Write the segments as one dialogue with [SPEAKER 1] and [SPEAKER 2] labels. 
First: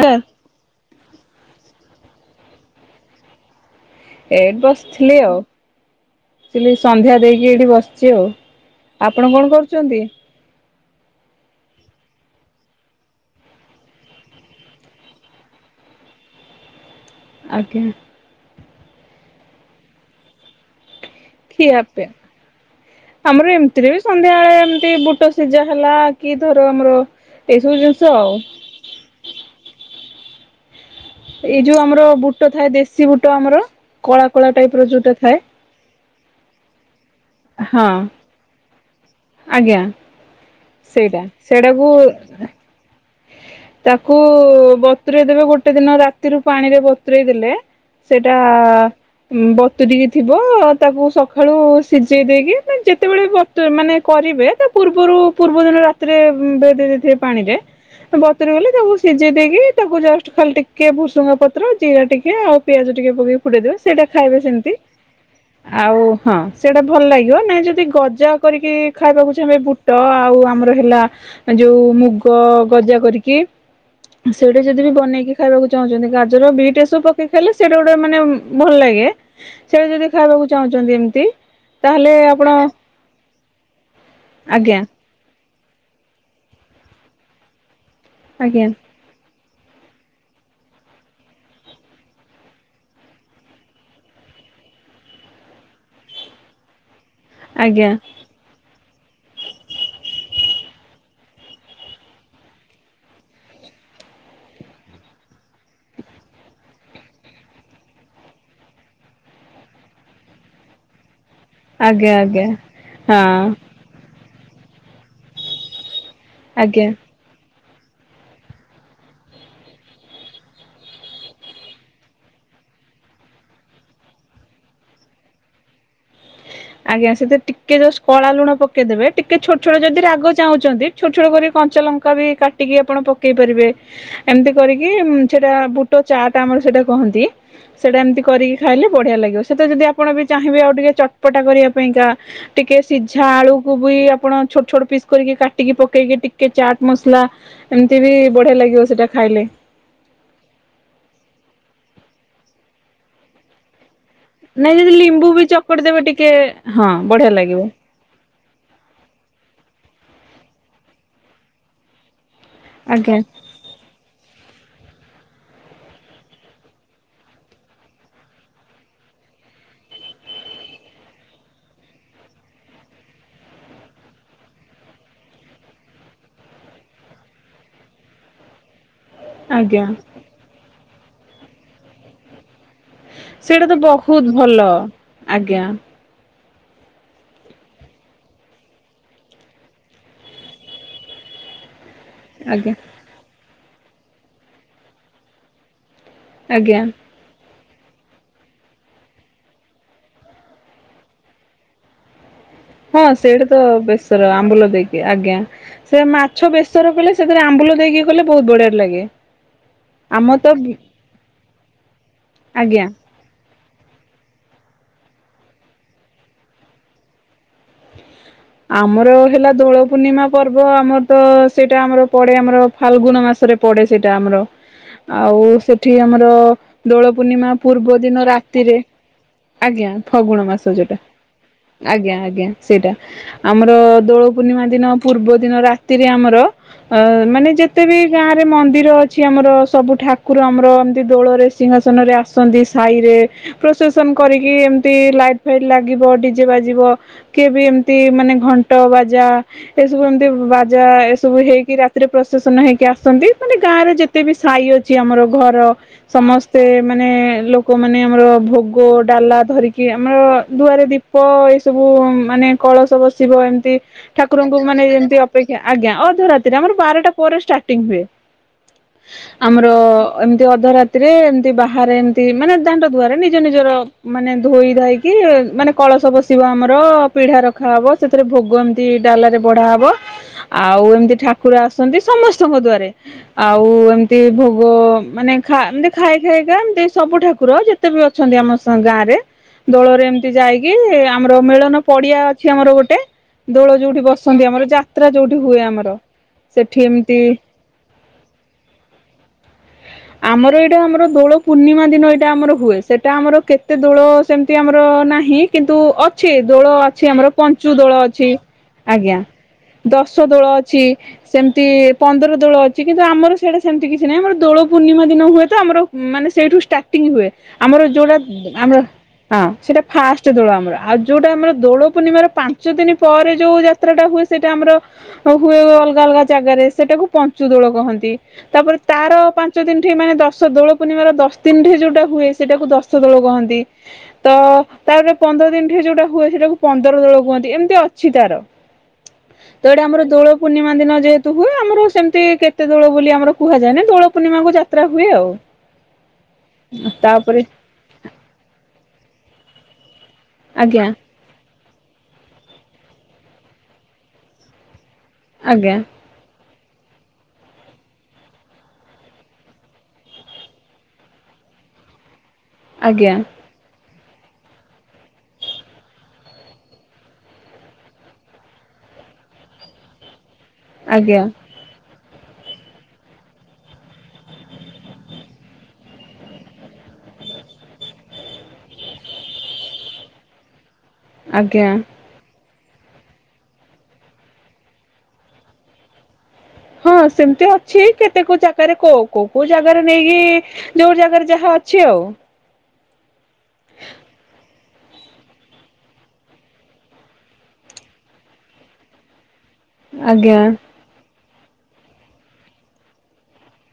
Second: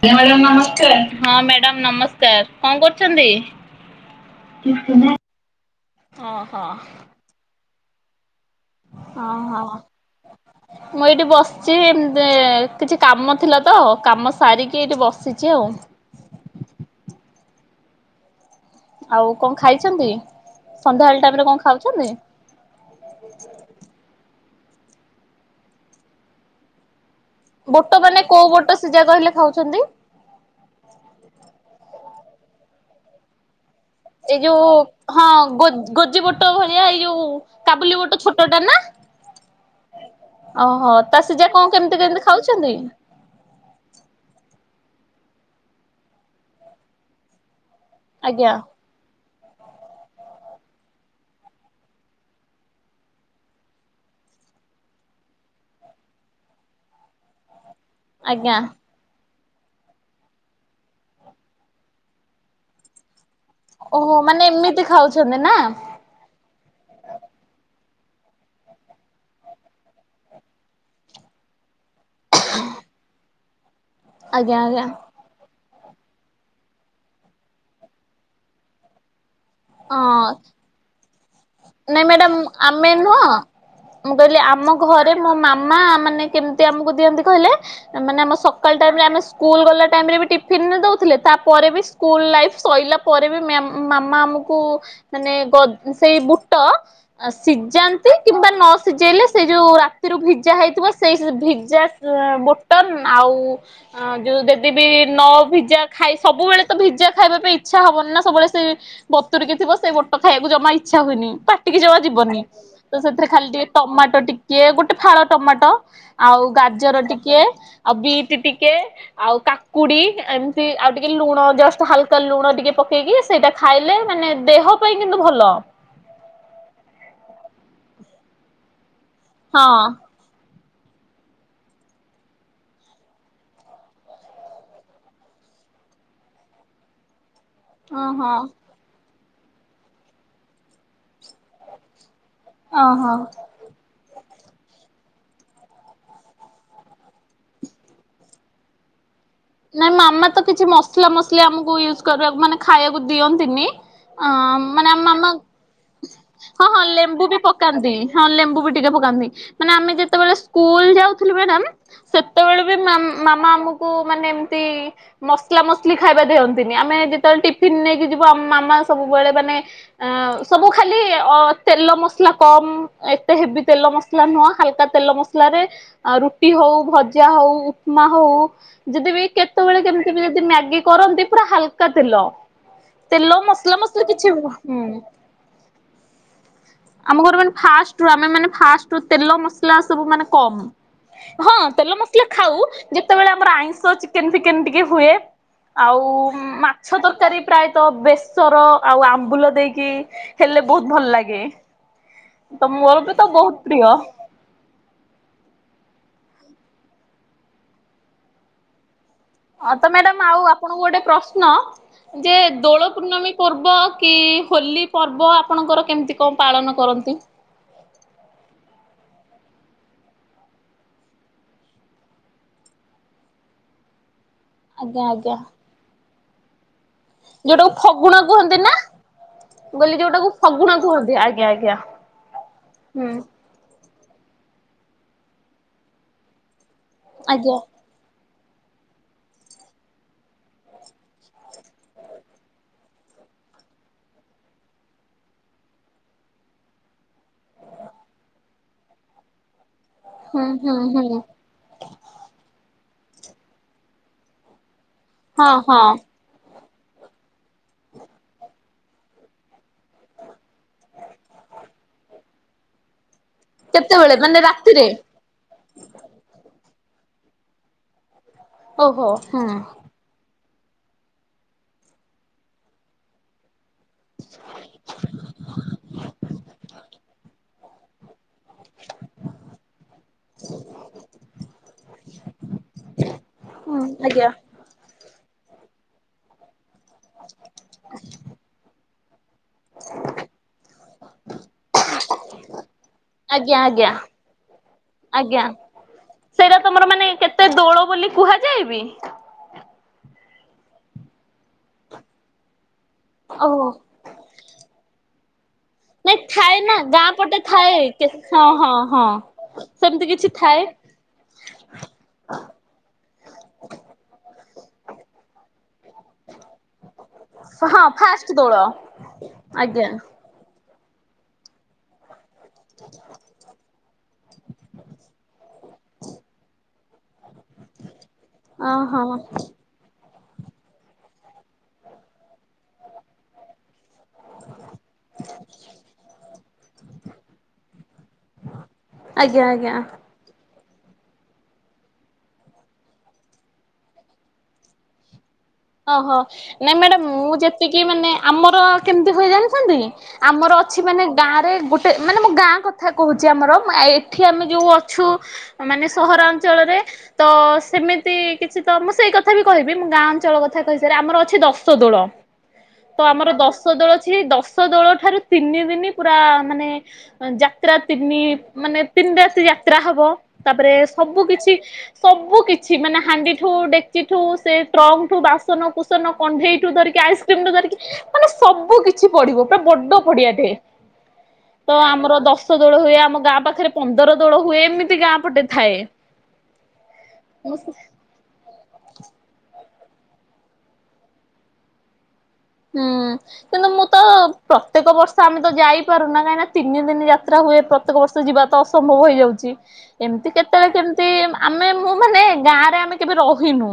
[SPEAKER 1] ଆଜ୍ଞା ମାଡାମ ନମସ୍କାର ହଁ ମ୍ୟାଡାମ ନମସ୍କାର କଣ କରୁଛନ୍ତି?
[SPEAKER 2] ଏଠି
[SPEAKER 1] କିଛି ନାହିଁ।
[SPEAKER 2] ବସିଥିଲି
[SPEAKER 1] ଓହୋ
[SPEAKER 2] ଆଉ ସନ୍ଧ୍ୟା ଦେଇକି ଏଇଠି ବସିଛି ଆଉ। ଆପଣ
[SPEAKER 1] ଅ
[SPEAKER 2] କଣ
[SPEAKER 1] ହଁ।
[SPEAKER 2] କରୁଛନ୍ତି? [inaudible]
[SPEAKER 1] ମୁଁ ଏଇଠି ବସିଛି ଏ କିଛି କାମ ଥିଲା ତ କାମ ସାରିକି ଏଇଠି ବସିଛି ଆଉ।
[SPEAKER 2] ଆଜ୍ଞା।
[SPEAKER 1] ଆଉ କଣ ଖାଇଛନ୍ତି ସନ୍ଧ୍ୟାବେଳେ ଟାଇମ ରେ କଣ
[SPEAKER 2] ଖିଆ ପିଆ
[SPEAKER 1] ଖାଉଛନ୍ତି?
[SPEAKER 2] ଆମର ଏମିତିରେ ବି ସନ୍ଧ୍ୟାବେଳେ ଏମିତି ବୁଟ ସିଝା ହେଲା କି ଧର ଆମର ଏଇ ସବୁ
[SPEAKER 1] ବୋଟ
[SPEAKER 2] ଜିନିଷ
[SPEAKER 1] ମାନେ
[SPEAKER 2] ଆଉ
[SPEAKER 1] କୋଉ ବୁଟ ସିଝା କହିଲେ ଖାଉଛନ୍ତି?
[SPEAKER 2] ଏଇ ଯୋଉ ଆମର ବୁଟ ଥାଏ ଦେଶୀ ବୁଟ ଆମର। କଳା
[SPEAKER 1] ଏଇ
[SPEAKER 2] କଳା
[SPEAKER 1] ଯୋଉ
[SPEAKER 2] ଟାଇପ ର ଯୋଉଟା
[SPEAKER 1] ହଁ
[SPEAKER 2] ଥାଏ
[SPEAKER 1] ଗୋଜି ବୁଟ ଭଳିଆ ଏଇ ଯୋଉ
[SPEAKER 2] ହଁ
[SPEAKER 1] କାବୁଲି ବୋଟ ଛୋଟଟା ନା।
[SPEAKER 2] ଆଜ୍ଞା
[SPEAKER 1] ଓହୋ ତ
[SPEAKER 2] ସେଇଟା
[SPEAKER 1] ସିଯା କଣ କେମିତି
[SPEAKER 2] ସେଇଟାକୁ
[SPEAKER 1] କେମତି ଖାଉଛନ୍ତି?
[SPEAKER 2] ତାକୁ ବତୁରେଇ ଦେବେ ଗୋଟେ ଦିନ ରାତିରୁ ପାଣିରେ ବତୁରଇ ଦେଲେ। ସେଇଟା
[SPEAKER 1] ଆଜ୍ଞା
[SPEAKER 2] ବତୁରିକି ଥିବ ତାକୁ ସକାଳୁ ସିଝେଇ ଦେଇକି ଯେତେବେଳେ ବ ମାନେ କରିବେ ତା ପୂର୍ବରୁ ପୂର୍ବ ଦିନ ରାତିରେ ଭେଦେଇ ଦେଇଥିବେ ପାଣିରେ। ବତରି
[SPEAKER 1] ଆଜ୍ଞା।
[SPEAKER 2] ଗଲେ ତାକୁ ସିଝେଇ ଦେଇକି ତାକୁ ଜଷ୍ଟ ଖାଲି ଟିକେ ଭୁସୁଙ୍ଗା ପତ୍ର ଜିରା ଟିକେ ଆଉ ପିଆଜ ଟିକେ ପକେଇି ଫୁଟେଇ ଦେବେ ସେଇଟା
[SPEAKER 1] ଓହୋ
[SPEAKER 2] ଖାଇବେ
[SPEAKER 1] ମାନେ
[SPEAKER 2] ସେମିତି
[SPEAKER 1] ଏମିତି ଖାଉଛନ୍ତି ନା
[SPEAKER 2] ଆଉ ହଁ ସେଇଟା ଭଲ ଲାଗିବ ନାଇଁ ଯଦି ଗଜା କରିକି ଖାଇବାକୁ ଚାହିଁବେ ବୁଟ ଆଉ ଆମର ହେଲା ଯୋଉ ମୁଗ ଗଜା କରିକି
[SPEAKER 1] ଆଜ୍ଞା
[SPEAKER 2] ସେଇଟା ଯଦି
[SPEAKER 1] ଆଜ୍ଞା।
[SPEAKER 2] ବି ବନେଇକି ଖାଇବାକୁ ଚାହୁଁଛନ୍ତି ଗାଜର ବିଟ୍ ଏସବୁ ପକେଇ ଖାଇଲେ ସେଇଟା ଗୋଟେ ମାନେ ଭଲ ଲାଗେ। ସେଗୁଡା ଯଦି
[SPEAKER 1] ହଁ
[SPEAKER 2] ଖାଇବାକୁ ଚାହୁଁଛନ୍ତି ଏମିତି
[SPEAKER 1] ନାଇଁ
[SPEAKER 2] ତାହେଲେ
[SPEAKER 1] ମ୍ୟାଡ଼ାାମ
[SPEAKER 2] ଆପଣ
[SPEAKER 1] ଆମେ ନୁହଁ ମୁଁ କହିଲି ଆମ
[SPEAKER 2] ଆଜ୍ଞା
[SPEAKER 1] ଘରେ ମୋ ମାମା ମାନେ କେମିତି ଆମକୁ ଦିଅନ୍ତି କହିଲେ ମାନେ ଆମ
[SPEAKER 2] ଆଜ୍ଞା
[SPEAKER 1] ସକାଳ ଟାଇମରେ ଆମେ ସ୍କୁଲ ଗଲା ଟାଇମରେ ବି ଟିଫିନ୍ ଦେଉଥିଲେ ତାପରେ ବି ସ୍କୁଲ ଲାଇଫ୍ ସରିଲା ପରେ ବି ମ୍ୟା ମାମା ଆମକୁ କୁ ମାନେ କ ସେଇ ବୁଟ
[SPEAKER 2] ଆଜ୍ଞା
[SPEAKER 1] ସିଝାନ୍ତି କିମ୍ବା ନ ସିଝେଇଲେ ସେ ଯୋଉ ରାତିରୁ ଭିଜା ହେଇଥିବ ସେଇ ଭିଜା ବୋ ଆଉ ଆ ଯୋଉ ଯଦିବିି ନଭିଜା ଖାଇ ସବୁବେଳେ ତ ଭିଜା ଖାଇବା ପାଇଁ ଇଚ୍ଛା ହବନି ନା ସବୁବେଳେ ସେ ବତୁୁରିକ ଥିବ ସେ ବୋଟ ଖାଇବାକୁ ଜମା ଇଚ୍ଛା ହୁଏନି ପାଟିକି ଜମା
[SPEAKER 2] ଆଜ୍ଞା
[SPEAKER 1] ଯିବନି
[SPEAKER 2] ଆଜ୍ଞା
[SPEAKER 1] ତ ସେଥିରେ ଖାଲି
[SPEAKER 2] ହଁ
[SPEAKER 1] ଟିକେ ଟମାଟୋ ଟିକେ ଗୋଟେ ଫାଳ ଟମାଟୋ ଆଉ
[SPEAKER 2] ଆଜ୍ଞା।
[SPEAKER 1] ଗାଜର ଟିକେ- ବିଟ୍ ଟିକେ ଆଉ କାକୁଡି ଏମିତି ଆଉ ଟିକେ ଲୁଣ ଜଷ୍ଟ ହାଲକା ଲୁଣ ଟିକେ ପକେଇକି ସେଇଟା ଖାଇଲେ ମାନେ ଦେହ ପାଇଁ କିନ୍ତୁ ଭଲ।
[SPEAKER 2] ଆଜ୍ଞା ସେଥି ଟିକେ ଜଷ୍ଟ କଳା ଲୁଣ ପକେଇଦେବେ ଟିକେ ଛୋଟ ଛୋଟ
[SPEAKER 1] ହଁ
[SPEAKER 2] ଯଦି ରାଗ ଚାହୁଁଛନ୍ତି। ଛୋଟ ଛୋଟ କରି କଞ୍ଚା ଲଙ୍କା ବି କାଟିକି ଆପଣ ପକେଇ ପାରିବେ। ଏମିତି କରିକି ସେଟା ବୁଟ ଚାଟ ଆମର ସେଇଟା କୁହନ୍ତି। ସେଇଟା ଏମିତି
[SPEAKER 1] ଓହୋ
[SPEAKER 2] କରିକି ଖାଇଲେ ବଢିଆ ଲାଗିବ ସେଟା ଯଦି ଆପଣ ବି ଚାହିଁବେ ଆଉ ଟିକେ ଚ ପଟା କରିବା ପାଇଁକା ଟିକେ
[SPEAKER 1] ଓହୋ।
[SPEAKER 2] ସିଝା ଆଳୁ ବି ଆପଣ ଛୋଟ ଛୋଟ ପିସ୍ କରିକି କାଟିକି ପକେଇକି ଟିକେ ଚାଟ୍ ମସଲା ଏମିତି ବି ବଢ଼ିଆ ଲାଗିବ ସେଇଟା ଖାଇଲେ।
[SPEAKER 1] ନାଇଁ ମାମା ତ କିଛି ମସଲା ମସଲି ଆମକୁ ୟୁଜ କରିବାକୁ ମାନେ ଖାଇବାକୁ ଦିଅନ୍ତିନି। ଅ
[SPEAKER 2] ନାଇଁ
[SPEAKER 1] ମାନେ
[SPEAKER 2] ଯଦି
[SPEAKER 1] ଆମ
[SPEAKER 2] ଲିମ୍ବୁ
[SPEAKER 1] ମାମା
[SPEAKER 2] ବି ଚକଟି ଦେବେ ଟିକେ ହଁ
[SPEAKER 1] ଲେମ୍ବୁ
[SPEAKER 2] ବଢିଆ
[SPEAKER 1] ବି
[SPEAKER 2] ଲାଗିବ।
[SPEAKER 1] ପକାନ୍ତି ହଁ ଲେମ୍ବୁ ବି ଟିକେ ପକାନ୍ତି ମାନେ ଆମେ ଯେତେବେଳେ ସ୍କୁଲ ଯାଉଥିଲୁ ମ୍ୟାଡମ ସେତେବେଳେ ମାମ
[SPEAKER 2] ଆଜ୍ଞା
[SPEAKER 1] ମାମା ଆମକୁ ମାନେ ଏମିତି ମସଲା ମସଲି ଖାଇବା ଦିଅନ୍ତିନି ଆମେ ଯେତେବେଳେ ଟିଫନ୍ ନେଇକି ଯିବୁ ଆମ ମାମା ସବୁବେଳେ ମାନେ ଆ ସବୁ ଖାଲି ଅ ତେଲ ମସଲା କମ ଏତେ ହେଭୀ ତେଲ ମସଲା ମସଲା ନୁହଁ ହାଲକା ତେଲ ମସଲାରେ ରୁଟି ହଉ ଭଜା ହଉ ଉପମା ହଉ ଯଦିବି
[SPEAKER 2] ଆଜ୍ଞା
[SPEAKER 1] କେତେବେଳେ କେମିତି ବି ଯଦି ମ୍ୟାଗି କରନ୍ତି ପୁରା ହାଲକା ତେଲ। ତେଲ
[SPEAKER 2] ସେଇଟା ତ
[SPEAKER 1] ମସଲା ମସଲି କିଛି
[SPEAKER 2] ବହୁତ ଭଲ
[SPEAKER 1] ହୁଁ
[SPEAKER 2] ଆଜ୍ଞା।
[SPEAKER 1] ଆମ ଘରେ ମାନେ ଫାଷ୍ଟରୁ ଆମେ ମାନେ ଫାଷ୍ଟ ତେଲ ମସଲା ସବୁ ମାନେ କମ ହଁ ତେଲ ମ ଖାଉ
[SPEAKER 2] ଆଜ୍ଞା
[SPEAKER 1] ଯେତେବେଳେ ଆମର ଆଇଁଷ ଚିକେନ ଫିକେନ ଟିକେ ହୁଏ ଆଉ ହଁ
[SPEAKER 2] ଆଜ୍ଞା।
[SPEAKER 1] ମାଛ ତର କାରି ପ୍ରାୟତଃ ବେସର ଆଉ ଆମ୍ବୁଲ ଦେଇକି ହେଲେ ବହୁତ ଭଲ ଲାଗେ। ତ ମୋର
[SPEAKER 2] ହଁ
[SPEAKER 1] ବି
[SPEAKER 2] ସେଇଟା
[SPEAKER 1] ବହୁତ
[SPEAKER 2] ତ
[SPEAKER 1] ପ୍ରିୟ
[SPEAKER 2] ବେସର ଆମ୍ବୁଲ ଦେଇକି ଆଜ୍ଞା। ସେ ମାଛ ବେସର କଲେ ସେଥିରେ ଆମ୍ବୁଲ ଦେଇକି କଲେ ବହୁତ ବଢିଆ ଲାଗେ।
[SPEAKER 1] ହଁ ତ ମ୍ୟାଡାମ
[SPEAKER 2] ଆମର
[SPEAKER 1] ଆଉ
[SPEAKER 2] ତ
[SPEAKER 1] ଆପଣଙ୍କୁ ଗୋଟେ ପ୍ରଶ୍ନ ଯେ
[SPEAKER 2] ଆଜ୍ଞା
[SPEAKER 1] ଦୋଳ ପୂର୍ଣ୍ଣମୀ ପର୍ବ କି ହୋଲି ପର୍ବ ଆପଣଙ୍କର କେମିତି କଣ ପାଳନ କରନ୍ତି?
[SPEAKER 2] ଆମର ହେଲା ଦୋଳ ପୂର୍ଣ୍ଣିମା ପର୍ବ ଆମର ତ ସେଇଟା ଆମର ପଡେ ଆମର ଫାଲଗୁନ ମାସରେ ପଡେ ସେଇଟା ଆମର
[SPEAKER 1] ଆଜ୍ଞା ଆଜ୍ଞା
[SPEAKER 2] ଆଉ ସେଠି ଆମର ଦୋଳ ପୂର୍ଣ୍ଣିମା
[SPEAKER 1] ଯୋଉଟାକୁ
[SPEAKER 2] ପୂର୍ବ
[SPEAKER 1] ଫଗୁଣ
[SPEAKER 2] ଦିନ
[SPEAKER 1] କୁହନ୍ତି ନା?
[SPEAKER 2] ରାତିରେ
[SPEAKER 1] ମୁଁ
[SPEAKER 2] ଆଜ୍ଞା
[SPEAKER 1] କହିଲି ଯୋଉଟାକୁ
[SPEAKER 2] ଫଗୁଣ ମାସ ଯୋଉଟା
[SPEAKER 1] କୁହନ୍ତି ଆଜ୍ଞା
[SPEAKER 2] ଆଜ୍ଞା ଆଜ୍ଞା ସେଇଟା।
[SPEAKER 1] ହୁଁ
[SPEAKER 2] ଆମର ଦୋଳ ପୂର୍ଣ୍ଣିମା ଦିନ ପୂର୍ବ ଦିନ ରାତିରେ ଆମର ଅ ମାନେ
[SPEAKER 1] ଆଜ୍ଞା
[SPEAKER 2] ଯେ ଏତେ ବି ଗାଁ ରେ ମନ୍ଦିର ଅଛି ଆମର ସବୁ ଠାକୁର ଆମର ଏମିତି ଦୋଳରେ ସିଂହାସନରେ ଆସ ସାହିରେ ପ୍ରସେସନ କରିକି ଏମତି ଲାଇଟ ଫାଇଟ୍ ଲାଗିବ ଡିଜେ ବାଜିବ। କିଏ ବି ଏମିତି ମାନେ ଘଣ୍ଟ ବାଜା ଏସବୁ ଏମତି
[SPEAKER 1] ହୁଁ ହୁଁ
[SPEAKER 2] ବାଜା
[SPEAKER 1] ହୁଁ
[SPEAKER 2] ଏସବୁ ହେଇକି ରେ ପ୍ରଶାସନ ହେଇକି ଆସନ୍ତି ମାନେ ଗାଁରେ ଯେତେ ବି ସାହି ଅଛି ଆମର
[SPEAKER 1] ହଁ
[SPEAKER 2] ଘର
[SPEAKER 1] ହଁ
[SPEAKER 2] ସମସ୍ତ୍ ସେ ମାନେ ଲୋକମାନେ ଆମର ଭୋଗ ଡାଲା ଧରିକି ଆମର ଦୁଆରେ ଦୀ ଏଇ ସବୁ ମାନେ କଳସ ବସିବ ଏମିତି
[SPEAKER 1] କେତେବେଳେ
[SPEAKER 2] ଠାକୁରଙ୍କୁ ମାନେ
[SPEAKER 1] ରାତିରେ?
[SPEAKER 2] ଯେମତି ଅପେକ୍ଷା ଆଜ୍ଞା ଅଧ ରାତିରେ ଆମର ବାରଟା ପରେ ଷ୍ଟାର୍ଟିଂ ହୁଏ
[SPEAKER 1] ଓହୋ ହୁଁ
[SPEAKER 2] ଆମର ଏମିତି ଅଧ ରାତିରେ ଏମିତି ବାହାରେ ଏମତି ମାନେ ଦାଣ୍ଡ ଧୁଆରେ ନିଜ ନିଜର ମାନେ ଧୋଇ ଧାଇକି ମାନେ କଳସ ବସିବ ଆମର ପିଢା ର ଖାହବ ସେଥିରେ ଭୋଗ ଏମିତି ଡାଲାରେ ବଢା ହବ। ଆଉ ଏମିତି ଠାକୁର ଆସନ୍ତି ସମସ୍ତଙ୍କ ଦ୍ୱାରରେ ଆଉ
[SPEAKER 1] ହୁଁ
[SPEAKER 2] ଏମତି
[SPEAKER 1] ଆଜ୍ଞା
[SPEAKER 2] ଭ ମାନେ ଏମତି ଖାଇ ଖାଇକା ଏମତି ସବୁ ଠାକୁର ଯେତେବି ଅଛନ୍ତି ଆମ ଗାଁ ରେ ଦୋଳରେ ଏମିତି ଯାଇକି ଆମର ମେଳନ ପଡିଆ ଅ ଅଛି ଆମର ଗୋଟେ
[SPEAKER 1] ଆଜ୍ଞା
[SPEAKER 2] ଦୋଳ
[SPEAKER 1] ଆଜ୍ଞା
[SPEAKER 2] ଯୋଉଠି ବସନ୍ତି ଆମର ଯାତ୍ରା ଯୋଉଠି
[SPEAKER 1] ଆଜ୍ଞା।
[SPEAKER 2] ହୁଏ ଆମର।
[SPEAKER 1] ସେଇଟା
[SPEAKER 2] ସେଠି
[SPEAKER 1] ତମର ମାନେ
[SPEAKER 2] ଏମିତି
[SPEAKER 1] କେତେ ଦୋଳ ବୋଲି କୁହା ଯାଏ ବି।
[SPEAKER 2] ଆମର ଏଇଟା ଆମର ଦୋଳ ପୂର୍ଣ୍ଣିମା ଦିନ ଏଇଟା ଆମର ହୁଏ ସେଟା ଆମର
[SPEAKER 1] ଓହୋ
[SPEAKER 2] କେତେ ଦୋଳ କେମତି ଆମର ନାହିଁ। କିନ୍ତୁ
[SPEAKER 1] ନାଇଁ
[SPEAKER 2] ଅଛି
[SPEAKER 1] ଥାଏ
[SPEAKER 2] ଦୋଳ
[SPEAKER 1] ନା
[SPEAKER 2] ଅଛି
[SPEAKER 1] ଗାଁ
[SPEAKER 2] ଆମର
[SPEAKER 1] ପଟେ
[SPEAKER 2] ପଞ୍ଚୁ
[SPEAKER 1] ଥାଏ
[SPEAKER 2] ଦୋଳ ଅଛି
[SPEAKER 1] ହଁ ହଁ ହଁ।
[SPEAKER 2] ଆଜ୍ଞା।
[SPEAKER 1] ସେମିତି
[SPEAKER 2] ଦଶ
[SPEAKER 1] କିଛି
[SPEAKER 2] ଦୋଳ
[SPEAKER 1] ଥାଏ
[SPEAKER 2] ଅଛି ସେମତି ପନ୍ଦର ଦୋଳ ଅଚି କିନ୍ତୁ ଆମର ସେଡେ ସେମତି କିଛି ନାହିଁ ଆମର ଦୋଳ ପୂର୍ଣ୍ଣିମା ଦିନ ହୁଏ ତ ଆମର ଉଁ ମାନେ ସେଇଠୁ ଷ୍ଟାର୍ଟିଙ୍ଗ ହୁଏ ଆମର
[SPEAKER 1] ହଁ
[SPEAKER 2] ଯୋଉରା
[SPEAKER 1] ଫାଷ୍ଟ
[SPEAKER 2] ଦ୍
[SPEAKER 1] ଦୋଳ
[SPEAKER 2] ଆମ ହଁ ସେଇଟା
[SPEAKER 1] ଆଜ୍ଞା।
[SPEAKER 2] ଫାଷ୍ଟ୍ ଦୋଳ ଆମର ଆଉ ଯୋଉଟା ଆମର ଦୋଳ ପୂର୍ଣ୍ଣିମାର ପାନ୍ ଚ ଦିନି ପରେ ଯୋଉ ଯାତ୍ରାଟା ହୁଏ ସେଇଟା ଆମର ହଉ ହୁଏ ଅଲଗା ଅଲଗା ଜାଗାରେ ସେଟାକୁ ପଞ୍ଚୁ ଦୋଳ କହନ୍ତି। ତାପରେ
[SPEAKER 1] ଓହୋ
[SPEAKER 2] ତାର ପାଞ୍ଚ ଦିନଠି ମାନେ ଦଶ ଦୋଳ ପୂର୍ଣ୍ଣିମାର ଦଶ ଦିନଠି ଯୋଉଟା ହୁଏ ସେଟାକୁ ଦଶ ଦୋଳ କହନ୍ତି। ତ ତାପରେ ପନ୍ଦର ଦିନଠି ଯୋଉଟା ହୁଏ ସେଟାକୁ ପନ୍ଦର ଦୋଳ କୁହନ୍ତି ଏମିତି ଅଛି ତାର।
[SPEAKER 1] ଆଜ୍ଞା ଆଜ୍ଞା।
[SPEAKER 2] ପୂର୍ଣିମା ଦିନ ଯେହେତୁ ହୁଏ ଆମର ସେମତି କେତେ ଦୋଳ ବୋଲି ଆମର କୁହାଯାଏନା ଦୋଳ ପୂର୍ଣ୍ଣିମାକୁ ଯାତ୍ରା ହୁଏ ଆଉ।
[SPEAKER 1] ଓହୋ ନାଇଁ ମ୍ୟାଡାମ୍ ମୁଁ
[SPEAKER 2] ତାପରେ
[SPEAKER 1] ଯେତିକି ମାନେ ଆମର କେମତି ହୁଏ ଜାଣିଛନ୍ତି? ଆମର ଅଛି
[SPEAKER 2] ଆଜ୍ଞା
[SPEAKER 1] ମାନେ ଗାଁରେ ଗୋଟେ ଉଁ ମାନେ ମୁଁ ଗାଁ କଥା କହୁଛି ଆମର ମା ଏ ଏଠି ଆମେ ଯୋଉ ଅ ଛୁ ଉଁ
[SPEAKER 2] ଆଜ୍ଞା
[SPEAKER 1] ମାନେ ସହର ଅଞ୍ଚଳରେ ତ ସେମିତି କିଛି ତ ମୁଁ ସେଇ କଥା ବି କହିବି ମୁଁ ଗାଁ ଅଞ୍ଚଳ କ ଥା କହିସାରେ ଆମର ଅଛି ଦଶ ଦୋଳ ତ
[SPEAKER 2] ଆଜ୍ଞା
[SPEAKER 1] ଆମର ଦଶ୍ ଶ ଦୋଳ ଅଛି ଦଶ ଦୋଳ ଠାରୁ ତିନି ଦିନି ପୁରା ମାନେ ଉଁ ଯାତ୍ରା ତିନି ମାନେ ତିନ ରାତି ଯାତ୍ରା ହବ ତାପରେ ସବୁ
[SPEAKER 2] ଆଜ୍ଞା
[SPEAKER 1] କିଛି ସବୁ କିଛି ମାନେ ହାଣ୍ଡିଠୁ ଡେକଚିଠୁ ସେ ଟ୍ରଙ୍କଠୁ ବାସ୍ ସନ କୁସନ କଣ୍ଢେଇଠୁ ଧରିକି ଆଇସ୍କ୍ରିମଟୁ ଧରିକି ମାନେ ସବୁ କିଛି ପଡିବ ପୁରା ବଡ ପଡିଆଟେ
[SPEAKER 2] ଆଜ୍ଞା
[SPEAKER 1] ତ ଆମର ଦଶ୍ ତ ଦୋଳ ହୁଏ ଆମ ଗାଁ ପାଖେରେ ପନ୍ଦର ଦୋଳ ହୁଏ ଏମିତି ଗାଁ ପଟେ ଥାଏ।
[SPEAKER 2] ହଁ ସେମତି
[SPEAKER 1] ମୁଁ
[SPEAKER 2] ଅଛି କେତେ କୋଉ ଜାଗାରେ କୋଉ କୋଉ କୋଉ ଜାଗାରେ ନେଇକି ଯୋଉ ଜାଗାରେ ଯାହା ଅଛି ଆଉ।
[SPEAKER 1] ହୁଁ। କିନ୍ତୁ ମୁଁ ତ ପ୍ରତେକ ବର୍ଷ ଆମେ ତ ଯାଇପାରୁନା କାଇଁ ନା ତିନି ଦିନି ଯାତ୍ରା ହୁଏ। ପ୍ର ପ୍ରତେକ ବର୍ଷ ଯିବା ତ ଅସମ୍ଭବ ହେଇଯାଉଚି। ଏମତି
[SPEAKER 2] ଆଜ୍ଞା
[SPEAKER 1] କେତେବେଳେ କେମତି ଆମେ ମୁଁ ମାନେ ଗାଁରେ ଆମେ କେବେ ରହିନୁ।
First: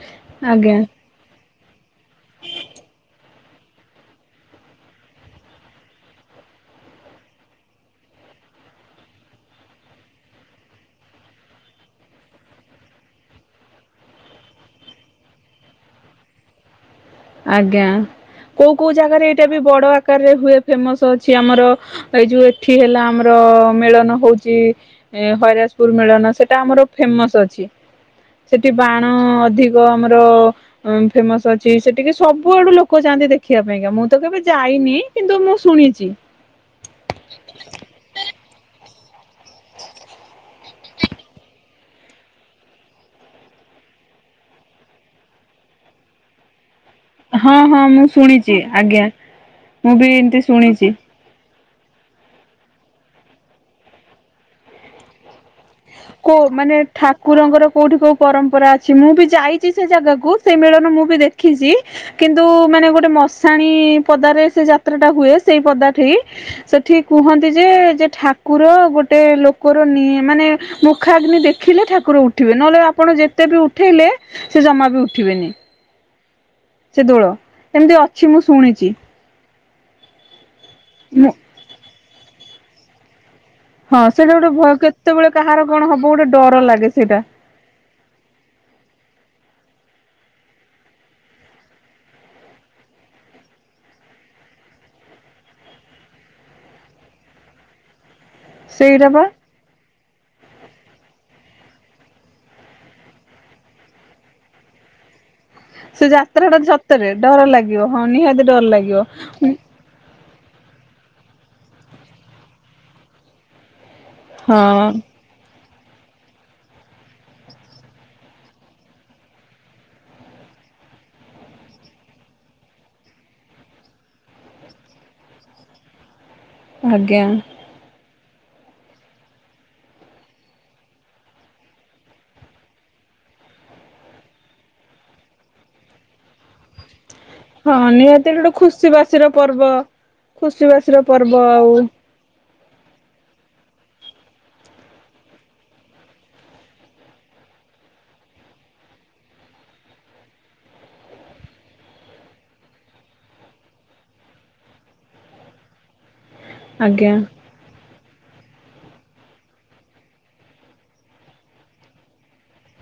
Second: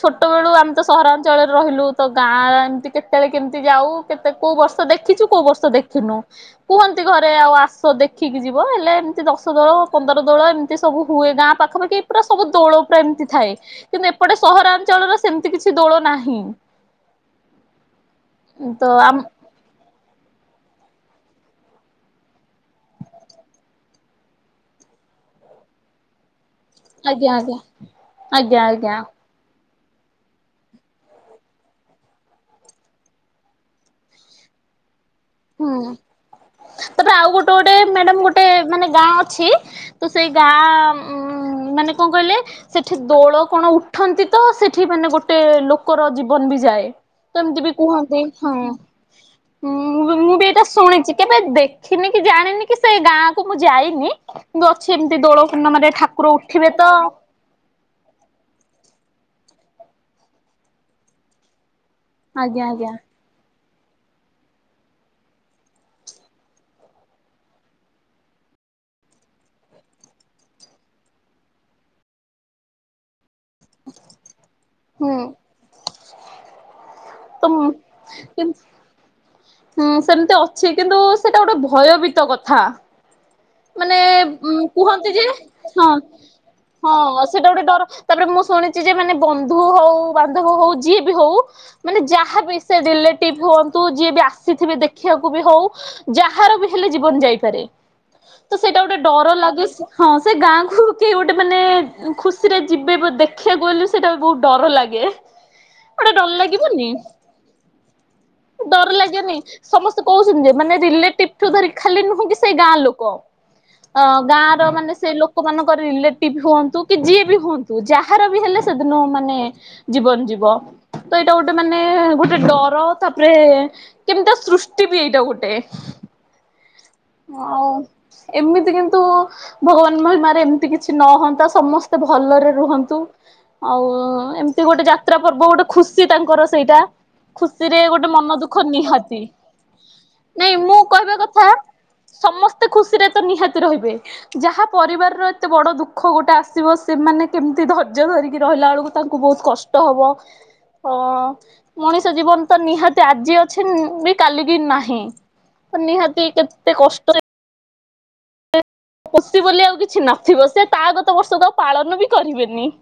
[SPEAKER 1] ଛୋଟବେଳୁ ଆମ୍
[SPEAKER 2] ଆଜ୍ଞା
[SPEAKER 1] ତ ସହରାଞ୍ଚଳରେ ରହିଲୁ ତ ଗାଁ ତି କେତେବେଳେ କେମତି ଯାଉ କେତେ କୋଉ ବର୍ଷ ଦେଖିଛୁ କୋଉ ବର୍ଷ ଦେଖିନୁ। କୁହନ୍ତି ଘରେ ଆଉ ଆସ ଦେଖିକି ଯିବ ହେଲେ ଏମତି ଦଶ ଦୋଳ ପନ୍ଦର ଦୋଳ ଏମତି ସବୁ ହୁଏ ଗାଁ ପାଖାପାଖ୍ କି ପୁରା ସବୁ ଦୋଳ ପୁରା ଏମତି ଥାଏ କିନ୍ତୁ ଏପଟେ ସହରାଞ୍ଚଳରେ ସେମତି କିଛି ଦୋଳ ନାହିଁ।
[SPEAKER 2] ଆଜ୍ଞା କୋଉ
[SPEAKER 1] ତ
[SPEAKER 2] କୋଉ
[SPEAKER 1] ଆମ
[SPEAKER 2] ଜାଗାରେ ଏଇଟା ବି ବଡ ଆକାରରେ ହୁଏ ଫେମସ୍ ଅଛି ଆମର ଏଇ ଯୋଉ ଏଠି ହେଲା ଆମର ମେଳନ ହଉଚି ଏଁ ହଇରାଜପୁର ମେଳନ ସେ ଟା ଆମର
[SPEAKER 1] ଆଜ୍ଞା
[SPEAKER 2] ଫେମସ୍
[SPEAKER 1] ଆଜ୍ଞା।
[SPEAKER 2] ଅଛି
[SPEAKER 1] ଆଜ୍ଞା
[SPEAKER 2] ସେଠି
[SPEAKER 1] ଆଜ୍ଞା
[SPEAKER 2] ବାଣ ଅଧି କ ଆମର ଅଁ ଫେମସ୍ ଅଛି। ସେଠିକି ସବୁଆଡୁ ଲୋକ ଯାଆନ୍ତି ଦେଖିବା ପାଇଁକା ମୁଁ ତ କେବେ ଯାଇନି। କିନ୍ତୁ ମୁଁ
[SPEAKER 1] ହୁଁ
[SPEAKER 2] ଶୁଣିଛି।
[SPEAKER 1] ତାପରେ ଆଉ ଗୋଟେ ଗୋଟେ ମ୍ୟାଡାମ୍ ଗୋଟେ ମାନେ ଗାଁ ଅଛି ତ ସେଇ ଗାଁ ଉଁ ମାନେ କଁ କହିଲେ ସେଠି ଦୋଳ କଣ ଉଠନ୍ତି ତ ସେଠି ମାନେ ଗୋଟେ ଲୋକର ଜୀବନ ବି ଯାଏ।
[SPEAKER 2] ହଁ
[SPEAKER 1] ଏମତି ବି
[SPEAKER 2] ହଁ ମୁଁ
[SPEAKER 1] କୁହନ୍ତି ହଁ
[SPEAKER 2] ଶୁଣିଛି ଆଜ୍ଞା
[SPEAKER 1] ଉଁ ମୁଁ ବି ମୁଁ ବି ଏଇଟା ଶୁଣିଚି। କେବେ ଦେଖିନି କି ଜାଣିନି କି ସେ ଗାଁକୁ ମୁଁ ଯାଇନି କିନ୍ତୁ ଅଛି ଏମତି ଦୋଳ ପୂର୍ଣ୍ଣମାରେ ଠାକୁର
[SPEAKER 2] କୋ
[SPEAKER 1] ଉଠିବେ
[SPEAKER 2] ମାନେ
[SPEAKER 1] ତ
[SPEAKER 2] ଠାକ୍ କୁରଙ୍କର କୋଉଠି କୋଉ ପରମ୍ପରା ଅଛି ମୁଁ ବି ଯାଇଛି ସେ ଜାଗାକୁ ସେଇ ମିଳନ ମୁଁ ବି ଦେଖିଛି। କିନ୍ତୁ
[SPEAKER 1] ଆଜ୍ଞା
[SPEAKER 2] ମାନେ
[SPEAKER 1] ଆଜ୍ଞା
[SPEAKER 2] ଗୋଟେ ମଶାଣି ପଦାରେ ସେ ଯାତ୍ରା ଟା ହୁଏ ସେଇ ପଦାଠି ସେଠି କୁହନ୍ତି ଯେ ଯେ ଠାକୁର ଗୋଟେ ଲୋକର ନି ମାନେ ମୁଖାଗ୍ନି ଦେଖିଲେ ଠାକୁର ଉଠିବେ ନହେଲେ ଆପଣ ଯେ ତେ ବି ଉଠେଇଲେ ସେ ଜମା ବି
[SPEAKER 1] ହୁଁ
[SPEAKER 2] ଉଠିବେନି। ସେ ଦୋଳ
[SPEAKER 1] ତ
[SPEAKER 2] ଏମିତି ଅଛି ମୁଁ ଶୁଣିଛି।
[SPEAKER 1] ହୁଁ ସେମିତି ଅଛି କିନ୍ତୁ
[SPEAKER 2] ମୁଁ
[SPEAKER 1] ସେଇଟା ଗୋଟେ ଭୟଭୀତ କଥା। ମାନେ
[SPEAKER 2] ହଁ ସେଇଟା ଗୋଟେ
[SPEAKER 1] ଉଁ
[SPEAKER 2] ଭୟ
[SPEAKER 1] କୁହନ୍ତି ଯେ
[SPEAKER 2] କେତେବେଳେ କାହାର
[SPEAKER 1] ହଁ
[SPEAKER 2] କଣ ହବ ଗୋଟେ ଡର ଲାଗେ ସେଇଟା।
[SPEAKER 1] ହଁ ଗୋଟେ ଡର ତାପରେ ମୁଁ ଶୁଣିଛି ଯେ ମାନେ ବନ୍ଧୁ ହଉ ବାନ୍ଧବ ହଉ ଯିଏ ବି ହଉ ମାନେ ଯାହା ବି ସେ ରିଲେଟିଭ ହୁଅନ୍ତୁ ଯିଏ ବି ଆସିଥିବେ ଦେଖିବାକୁ ବି ହଉ। ଯାହାର ବି ହେଲେ ଜୀବନ ଯାଇପାରେ ତ ସେଇଟା ଗୋଟେ ଡର ଲାଗେ ସେ ହଁ ସେ ଗାଁକୁ କିଏ ଗୋଟେ ମାନେ ଖୁସିରେ ଯିବେ ବ ଦେଖିବାକୁ ଗଲେ ସେଇଟା ବି ବୋହୁତ ଡର ଲାଗେ।
[SPEAKER 2] ସେ
[SPEAKER 1] ଗୋଟେ ଡର
[SPEAKER 2] ଯାତ୍ରା ଟା
[SPEAKER 1] ଲାଗିବନି
[SPEAKER 2] ସତରେ ଡର ଲାଗିବ ହଁ ନିହାତି ଡର ଲାଗିବ ଉଁ
[SPEAKER 1] ସେ କହୁଛନ୍ତି ଯେ ମାନେ ରିଲେଟିଭ ଧରି ଖାଲି ନୁହୁଁ କି ସେଇ ଗାଁ ଲୋକ। ଅ ଗାଁ ର
[SPEAKER 2] ହଁ
[SPEAKER 1] ମାନେ ସେ ଲୋ କ ମାନଙ୍କର ରିଲେଟିଭ ହୁଅନ୍ତୁ କି ଯିଏ ବି ହୁଅନ୍ତୁ ଯାହାର ବି ହେଲେ ସେଦିନ ମାନେ ଜୀବନ ଯିବ। ତ ଏଇଟା ଗୋଟେ ମାନେ ଗୋଟେ ଡର ତାପରେ କେମିତିଆ ସୃଷ୍ଟି ବି ଏଇଟା ଗୋଟେ।
[SPEAKER 2] ଆଜ୍ଞା
[SPEAKER 1] ଆଉ ଏମିତି କିନ୍ତୁ ଭଗବାନ ମହିମାରେ ଏମିତି କିଛି ନ ହନ୍ତା ସମସ୍ତେ ଭଲରେ ରୁହନ୍ତୁ। ଆଉ ଏମିତି ଗୋଟେ ଯାତ୍ରା ପର୍ବ ଗୋଟେ ଖୁସି ତାଙ୍କର ସେଇଟା। ଖୁସିରେ
[SPEAKER 2] ହଁ
[SPEAKER 1] ଗୋଟେ
[SPEAKER 2] ନିହାତି
[SPEAKER 1] ମନ ଦୁଃଖ
[SPEAKER 2] ଖୁସି
[SPEAKER 1] ନିହାତି
[SPEAKER 2] ବାସିର ପର୍ବ।
[SPEAKER 1] ନାଇଁ
[SPEAKER 2] ଖୁସି
[SPEAKER 1] ମୁଁ
[SPEAKER 2] ବାସିର
[SPEAKER 1] କହିବା
[SPEAKER 2] ପର୍ବ
[SPEAKER 1] କଥା
[SPEAKER 2] ଆଉ
[SPEAKER 1] ସମସ୍ତେ ଖୁସିରେ ତ ନିହାତି ରହିବେ। ଯାହା ପରିବାରର ଏତେ ବଡ଼ ଦୁଃଖ ଗୋଟେ ଆସିବ ସେମାନେ କେମିତି ଧୈର୍ଯ୍ୟ ଧରିକି ରହିଲା ବେଳକୁ ତାଙ୍କୁ ବୋହୁତ କଷ୍ଟ ହବ। ଅଁ ମଣିଷ ଜୀବନ ତ ନିହାତି ଆଜି ଅଛି ବି କାଲିକି ନାହିଁ। ତ ନିହାତି କେତ୍
[SPEAKER 2] ଆଜ୍ଞା।
[SPEAKER 1] ଏ ଖୁସି ବୋଲି ଆଉ କିଛି ନଥିବ ସେ ତା ଗତ ବର୍ଷକୁ ଆଉ ପାଳନ ବି କରିବେନି।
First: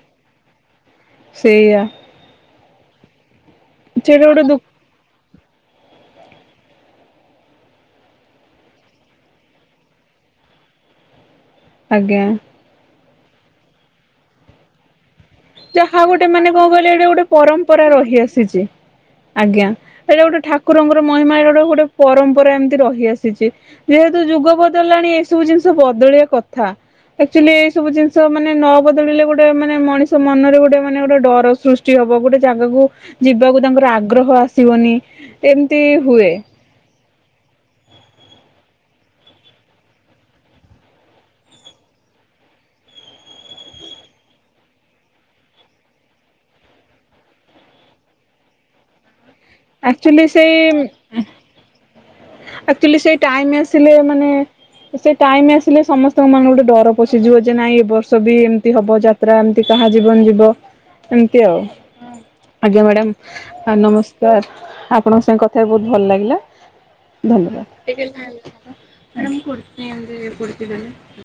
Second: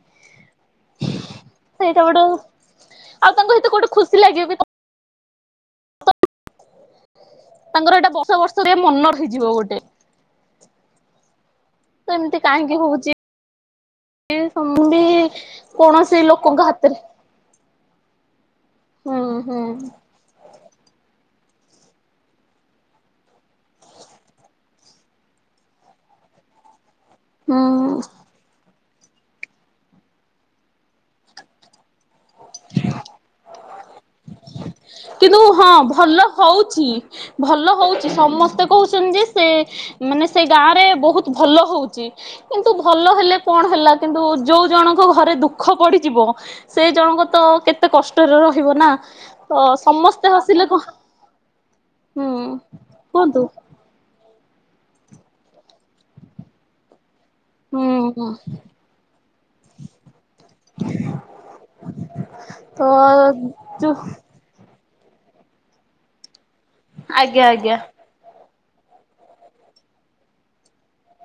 [SPEAKER 2] ସେଇଆ
[SPEAKER 1] ସେଇଟା ଗୋଟେ ଆଉ ତାଙ୍କ ହେତେ ଗୋଟେ ଖୁସି
[SPEAKER 2] ସେଇଟା ଗୋଟେ
[SPEAKER 1] ଲାଗିବ
[SPEAKER 2] ଦୁ
[SPEAKER 1] କି କ ତାଙ୍କର ଏଇଟା ବର୍ଷ ବର୍ଷରେ ମନ ରହିଯିବ ଗୋଟେ। ତ
[SPEAKER 2] ଆଜ୍ଞା
[SPEAKER 1] ଏମିତି କାହିଁକି ହୋଉଛି? ଏ ସମ୍ଭୁ ବି
[SPEAKER 2] ଯାହା ଗୋଟେ
[SPEAKER 1] କୌଣସି
[SPEAKER 2] ମାନେ କଣ
[SPEAKER 1] ଲୋକଙ୍କ
[SPEAKER 2] କହିଲ
[SPEAKER 1] ହାତରେ
[SPEAKER 2] ଏଇଟା ଗୋଟେ ପରମ୍ପରା ରହିଆସିଛି।
[SPEAKER 1] ହୁଁ ହୁଁ
[SPEAKER 2] ହେଇଟା ଗୋଟେ ଠାକୁରଙ୍କର ମହିମା ଏଇଟା ଗୋଟେ ଗୋଟେ ପରମ୍ପରା ଏମିତି ରହିଆସିଛି। ଯେହେତୁ ଯୁଗ ବଦଳି ଲାଣି ଏସବୁ ଜିନିଷ ବଦଳିବା କଥା। ଆକ୍ଚୁଆଲି ଏଇ ସବୁ
[SPEAKER 1] ହୁଁ
[SPEAKER 2] ଜିନିଷ ମାନେ ନ ବଦଳିଲେ ଗୋଟେ ମାନେ ମଣିଷ ମନରେ ଗୋଟେ ମାନେ ଗୋଟେ ଡର ସୃଷ୍ ଟି ହବ ଗୋଟେ ଜାଗାକୁ ଯିବାକୁ ତାଙ୍କର ଆଗ୍ରହ ଆସିବନି ଏମିତି ହୁଏ।
[SPEAKER 1] ଚି ଭଲ ହୋଉଛି ସମସ୍ତେ କହୁଛନ୍ତି ଯେ ସେ ମାନେ ସେ ଗାଁ ରେ ବୋହୁତ ଭଲ ହଉଛି। କିନ୍ତୁ ଭଲ ହେଲେ କଣ ହେଲା କିନ୍ତୁ ଯୋଉ ଜଣଙ୍କ ଘରେ ଦୁଃଖ ପଡ଼ିଯିବ। ସେ ଜଣଙ୍କ ତ କେତେ କଷ୍ଟରେ ରହିବ ନା। ତ
[SPEAKER 2] ଆକ୍ଚୁଆଲି
[SPEAKER 1] ସମସ୍ତେ
[SPEAKER 2] ସେ
[SPEAKER 1] ହସିଲେ କଣ
[SPEAKER 2] ଉଁ ହୁଃ।
[SPEAKER 1] ହୁଁ
[SPEAKER 2] ଆକ୍ଚୁଆଲି ସେଇ
[SPEAKER 1] କୁହନ୍ତୁ
[SPEAKER 2] ଟାଇମ ଆସ୍ ସିଲେ ମାନେ ସେ ଟାଇମ୍ ଆସିଲେ ସମସ୍ତଙ୍କ ମାନ ଗୋଟେ ଡର ପଶିଯିବ। ଯେ ନାଇଁ ଏ
[SPEAKER 1] ହୁଁ
[SPEAKER 2] ବର୍ଷ
[SPEAKER 1] ହୁଁ
[SPEAKER 2] ବି ଏମିତି ହବ ଯାତ୍ରା ଏମିତି କାହା ଜୀବନ ଯିବ ଏମିତି ଆଉ। ଆଜ୍ଞା
[SPEAKER 1] ତ
[SPEAKER 2] ମ୍ୟାଡାମ ଆ
[SPEAKER 1] ଯୋଉ
[SPEAKER 2] ନମସ୍କାର ଆପଣଙ୍କ ସାଙ୍ଗେ କଥା ହେଇ ବୋହୁତ ଭଲ ଲାଗିଲା।
[SPEAKER 1] ଆଜ୍ଞା ଆଜ୍ଞା।
[SPEAKER 2] ଧନ୍ୟବାଦ [unintelligible]